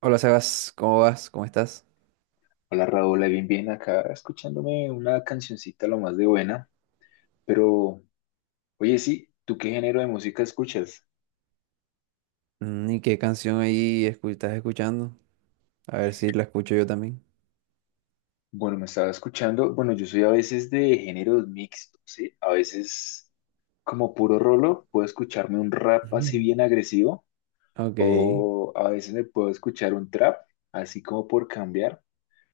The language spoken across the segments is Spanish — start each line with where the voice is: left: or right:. right: Hola Sebas, ¿cómo vas? ¿Cómo estás?
left: Hola Raúl, ahí bien, bien acá escuchándome una cancioncita lo más de buena, pero oye, sí, ¿tú qué género de música escuchas?
right: ¿Y qué canción estás escuchando? A ver si la escucho yo también.
left: Bueno, me estaba escuchando, bueno, yo soy a veces de géneros mixtos, ¿sí? A veces como puro rolo, puedo escucharme un rap
right: Ujú.
left: así bien agresivo,
right: Ok,
left: o a veces me puedo escuchar un trap, así como por cambiar,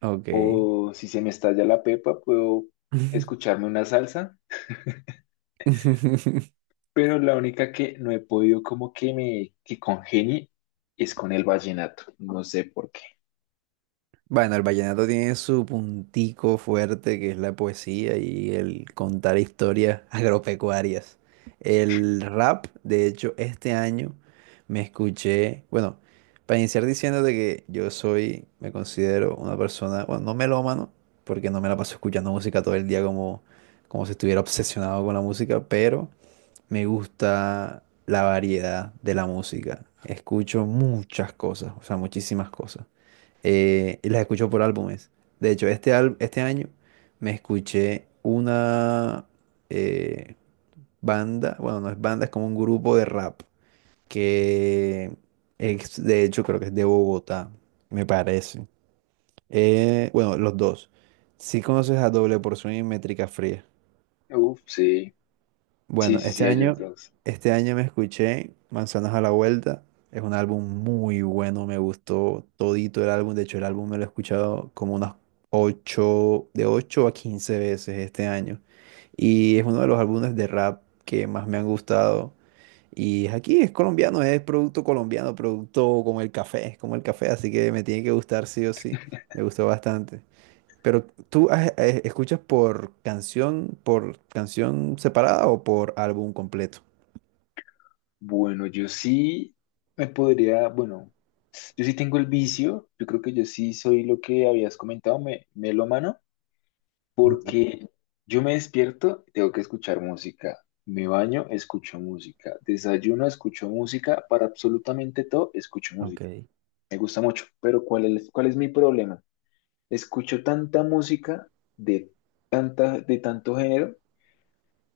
right: ok.
left: o si se me estalla la pepa, puedo escucharme una salsa, pero la única que no he podido como que me que congenie es con el vallenato, no sé por qué.
right: Bueno, el vallenato tiene su puntico fuerte, que es la poesía y el contar historias agropecuarias. El rap, de hecho, este año me escuché, bueno, para iniciar diciéndote que yo soy, me considero una persona, bueno, no melómano, porque no me la paso escuchando música todo el día como, como si estuviera obsesionado con la música, pero me gusta la variedad de la música. Escucho muchas cosas, o sea, muchísimas cosas, y las escucho por álbumes. De hecho, este año me escuché una eh, banda, bueno, no es banda, es como un grupo de rap, que de hecho creo que es de Bogotá, me parece. Bueno, los dos. Si conoces a Doble Porción y Métrica Fría.
left: Uf, sí, sí,
right: Bueno,
left: sí, sí, a ellos dos.
right: este año me escuché Manzanas a la Vuelta. Es un álbum muy bueno, me gustó todito el álbum. De hecho, el álbum me lo he escuchado como unas 8 de 8 a 15 veces este año. Y es uno de los álbumes de rap que más me han gustado. Y es aquí, es colombiano, es producto colombiano, producto como el café, es como el café, así que me tiene que gustar sí o sí. Me gustó bastante. Pero tú escuchas por canción separada o por álbum completo.
left: Bueno, yo sí me podría, bueno, yo sí tengo el vicio, yo creo que yo sí soy lo que habías comentado, melómano,
right: Ujú.
left: porque yo me despierto, tengo que escuchar música, me baño, escucho música, desayuno, escucho música, para absolutamente todo, escucho música.
right: Ok.
left: Me gusta mucho, pero ¿cuál es mi problema? Escucho tanta música de, de tanto género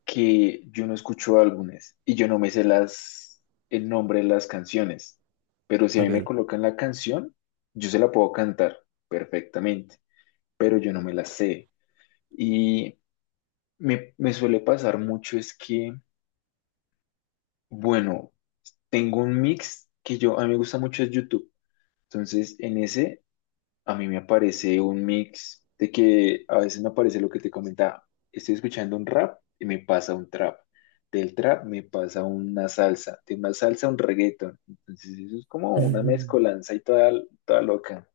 left: que yo no escucho álbumes y yo no me sé el nombre de las canciones. Pero si a mí me
right: Ok.
left: colocan la canción, yo se la puedo cantar perfectamente, pero yo no me la sé. Y me suele pasar mucho es que, bueno, tengo un mix que yo, a mí me gusta mucho es YouTube. Entonces, en ese a mí me aparece un mix de que a veces me aparece lo que te comentaba. Estoy escuchando un rap y me pasa un trap. Del trap me pasa una salsa. De una salsa un reggaeton. Entonces eso es como una mezcolanza y toda, toda loca.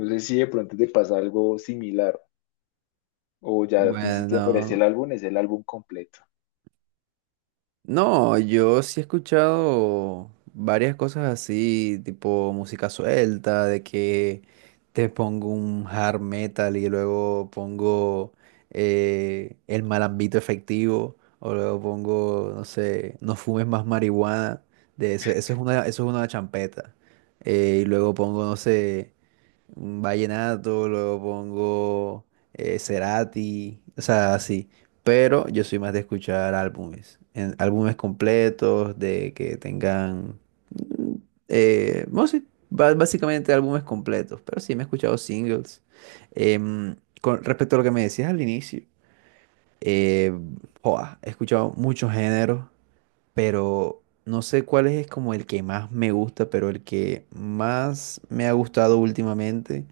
left: No sé si de pronto te pasa algo similar o ya a ti si te aparece el
right: Bueno,
left: álbum, es el álbum completo.
right: no, yo sí he escuchado varias cosas así, tipo música suelta, de que te pongo un hard metal y luego pongo el malambito efectivo, o luego pongo, no sé, no fumes más marihuana, de eso, eso es una champeta. Y luego pongo, no sé, un vallenato, luego pongo Cerati, o sea, así. Pero yo soy más de escuchar álbumes, álbumes completos, de que tengan, mm, bueno, sí, básicamente álbumes completos, pero sí me he escuchado singles. Con respecto a lo que me decías al inicio, eh, joa, he escuchado muchos géneros, pero no sé cuál es como el que más me gusta, pero el que más me ha gustado últimamente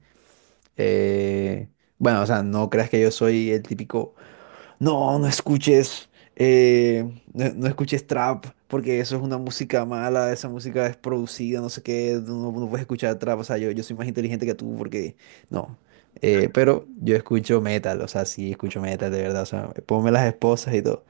right: eh, bueno, o sea, no creas que yo soy el típico, no, no escuches, no, no escuches trap, porque eso es una música mala, esa música es producida, no sé qué, tú no, no puedes escuchar trap, o sea, yo soy más inteligente que tú, porque no. Pero yo escucho metal, o sea, sí, escucho metal, de verdad, o sea, ponme las esposas y todo.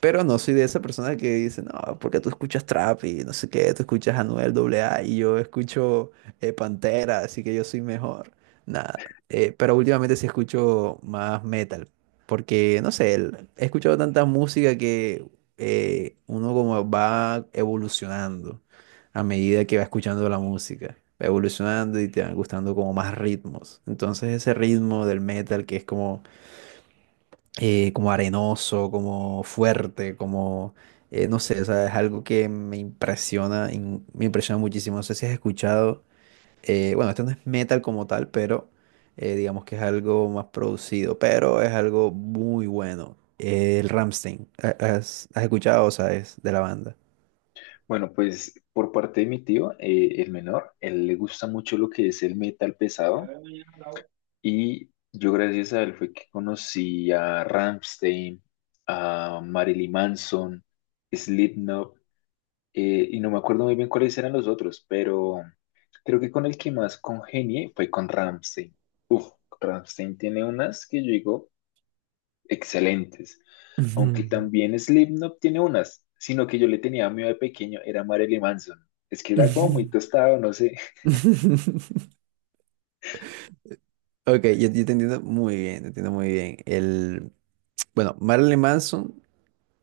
right: Pero no soy de esa persona que dice, no, porque tú escuchas trap y no sé qué, tú escuchas Anuel AA y yo escucho Pantera, así que yo soy mejor. Nada, pero últimamente sí escucho más metal, porque no sé, he escuchado tanta música que uno como va evolucionando a medida que va escuchando la música, va evolucionando y te van gustando como más ritmos. Entonces ese ritmo del metal que es como como arenoso, como fuerte, como, no sé, o sea, es algo que me me impresiona muchísimo. No sé si has escuchado, bueno, esto no es metal como tal, pero digamos que es algo más producido, pero es algo muy bueno. El Rammstein, ¿has, has escuchado o sabes de la banda?
left: Bueno, pues por parte de mi tío, el menor, él le gusta mucho lo que es el metal pesado. Y yo gracias a él fue que conocí a Rammstein, a Marilyn Manson, Slipknot, y no me acuerdo muy bien cuáles eran los otros, pero creo que con el que más congenié fue con Rammstein. Uf, Rammstein tiene unas que yo digo excelentes, aunque
right: Ujú,
left: también Slipknot tiene unas, sino que yo le tenía miedo de pequeño, era Marilyn Manson. Es que era como muy
right: ujú.
left: tostado, no sé.
right: Ok, yo te entiendo muy bien, te entiendo muy bien. El, bueno, Marilyn Manson.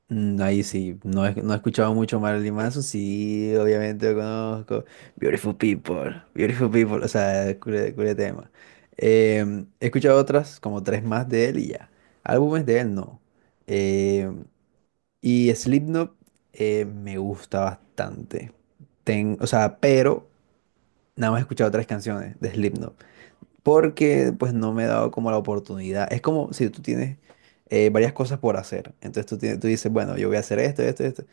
right: Ahí sí, no he, no he escuchado mucho Marilyn Manson, sí, obviamente lo conozco. Beautiful People, Beautiful People, o sea, cule, cule tema. He escuchado otras, como tres más de él y ya. Álbumes de él no. Em, y Slipknot me gusta bastante. O sea, pero nada más he escuchado tres canciones de Slipknot, porque pues no me he dado como la oportunidad. Es como si tú tienes varias cosas por hacer, entonces tú, tienes, tú dices, bueno, yo voy a hacer esto, esto, esto.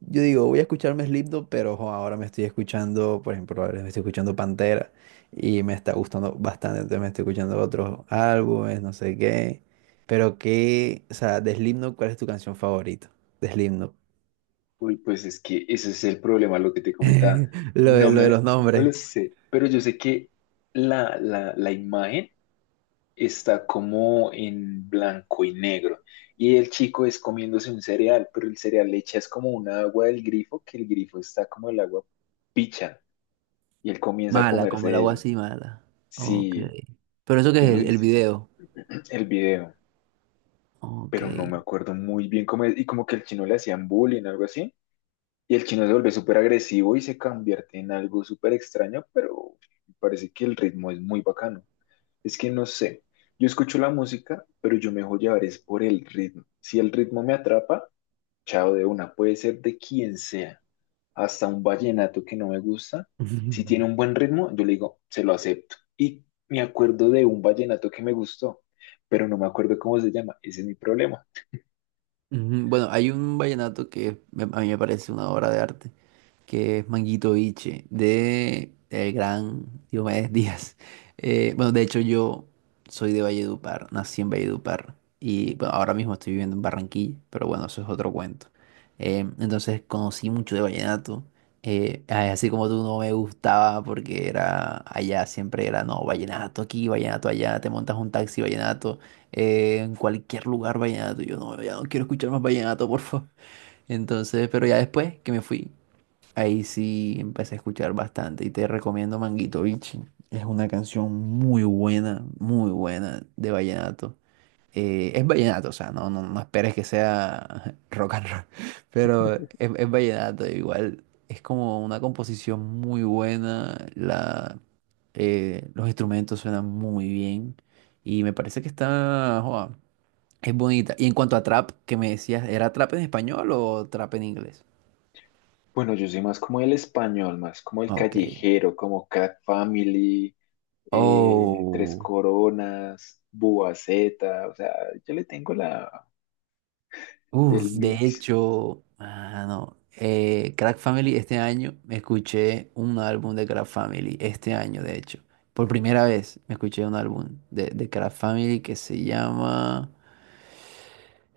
right: Yo digo, voy a escucharme Slipknot, pero jo, ahora me estoy escuchando, por ejemplo, ahora me estoy escuchando Pantera y me está gustando bastante, entonces me estoy escuchando otros álbumes, no sé qué. Pero qué, o sea, de Slipknot, ¿cuál es tu canción favorita? De Slipknot.
left: Uy, pues es que ese es el problema, lo que te comentaba. No
right: Lo de
left: me,
right: los
left: no me
right: nombres.
left: lo sé, pero yo sé que la imagen está como en blanco y negro. Y el chico es comiéndose un cereal, pero el cereal le echas como un agua del grifo, que el grifo está como el agua picha. Y él comienza a
right: Mala, como el
left: comerse
right: agua
left: eso.
right: así, mala. Ok.
left: Sí,
right: Pero eso que
left: yo
right: es
left: me
right: el
left: viste
right: video.
left: el video,
right: Ok.
left: pero no me acuerdo muy bien cómo es. Y como que el chino le hacían bullying, algo así. Y el chino se vuelve súper agresivo y se convierte en algo súper extraño, pero me parece que el ritmo es muy bacano. Es que no sé, yo escucho la música, pero yo me dejo llevar es por el ritmo. Si el ritmo me atrapa, chao de una, puede ser de quien sea, hasta un vallenato que no me gusta. Si tiene un buen ritmo, yo le digo, se lo acepto. Y me acuerdo de un vallenato que me gustó, pero no me acuerdo cómo se llama, ese es mi problema.
right: Ujú, bueno, hay un vallenato que a mí me parece una obra de arte. Que es Manguito Biche, de el gran Diomedes Díaz. Bueno, de hecho yo soy de Valledupar, nací en Valledupar y bueno, ahora mismo estoy viviendo en Barranquilla, pero bueno, eso es otro cuento. Entonces conocí mucho de vallenato, ay, así como tú no me gustaba porque era allá, siempre era, no, vallenato aquí, vallenato allá, te montas un taxi, vallenato, en cualquier lugar vallenato, yo no, ya no quiero escuchar más vallenato, por favor. Entonces, pero ya después que me fui. Ahí sí empecé a escuchar bastante y te recomiendo Manguito Bichi. Es una canción muy buena de vallenato. Es vallenato, o sea, no, no, no esperes que sea rock and roll, pero es vallenato. Igual es como una composición muy buena, la, los instrumentos suenan muy bien y me parece que está, joa, es bonita. Y en cuanto a trap, que me decías, ¿era trap en español o trap en inglés?
left: Bueno, yo soy más como el español, más como el
right: Ok.
left: callejero, como Cat Family, Tres
right: Oh,
left: Coronas, Boa Zeta, o sea, yo le tengo el
right: uff, de
left: mix.
right: hecho, ah, no. Crack Family, este año me escuché un álbum de Crack Family, este año, de hecho. Por primera vez me escuché un álbum de Crack Family que se llama.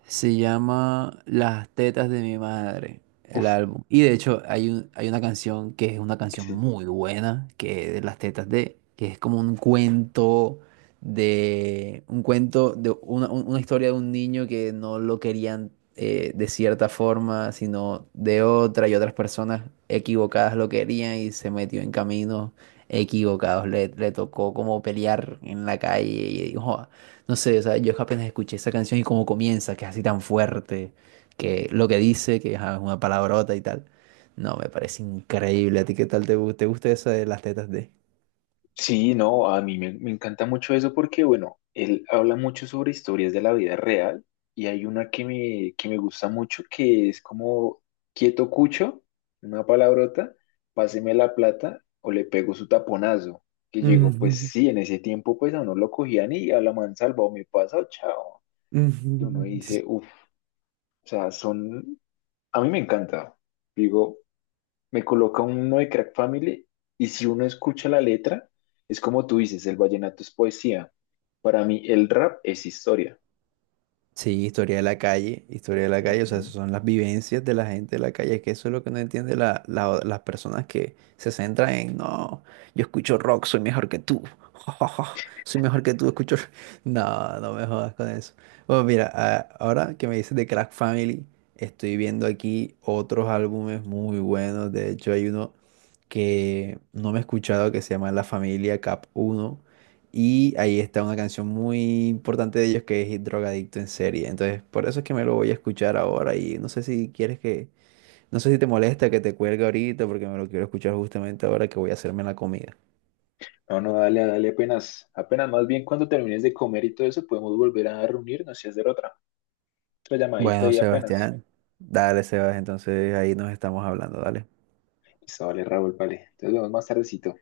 right: Se llama Las tetas de mi madre, el
left: Uf,
right: álbum. Y de hecho hay un, hay una canción que es una canción
left: sí.
right: muy buena, que es de Las tetas de, que es como un cuento de una, una historia de un niño que no lo querían de cierta forma, sino de otra y otras personas equivocadas lo querían y se metió en caminos equivocados. Le tocó como pelear en la calle y dijo, "Ah, no sé, o sea, yo apenas escuché esa canción y cómo comienza, que es así tan fuerte, que lo que dice, que ajá, es una palabrota y tal. No, me parece increíble. ¿A ti qué tal te gusta? ¿Te gusta eso de las tetas de?
left: Sí, no, a mí me encanta mucho eso porque, bueno, él habla mucho sobre historias de la vida real, y hay una que me gusta mucho que es como quieto cucho, una palabrota, páseme la plata o le pego su taponazo. Que yo digo, pues sí, en ese tiempo pues a uno lo cogían y a la mansalva o me pasa o chao.
right: Ujú,
left: Y uno
right: ujú.
left: dice, uff, o sea, son, a mí me encanta. Digo, me coloca uno de Crack Family y si uno escucha la letra, es como tú dices, el vallenato es poesía. Para mí el rap es historia.
right: Sí, historia de la calle, historia de la calle, o sea, esas
left: Ujú.
right: son las vivencias de la gente de la calle, es que eso es lo que no entiende la, las personas que se centran en, no, yo escucho rock, soy mejor que tú, soy mejor que tú, escucho... rock". No, no me jodas con eso. Bueno, mira, ahora que me dices de Crack Family, estoy viendo aquí otros álbumes muy buenos, de hecho hay uno que no me he escuchado, que se llama La Familia Cap Uno. Y ahí está una canción muy importante de ellos que es Drogadicto en serie. Entonces, por eso es que me lo voy a escuchar ahora. Y no sé si quieres que, no sé si te molesta que te cuelgue ahorita, porque me lo quiero escuchar justamente ahora que voy a hacerme la comida.
left: No, no, dale, dale apenas, apenas, más bien cuando termines de comer y todo eso, podemos volver a reunirnos y hacer otra llamadita,
right: Bueno,
left: y apenas.
right: Sebastián, dale, Sebas, entonces ahí nos estamos hablando, dale.
left: Listo, vale, Raúl, vale. Entonces nos vemos más tardecito.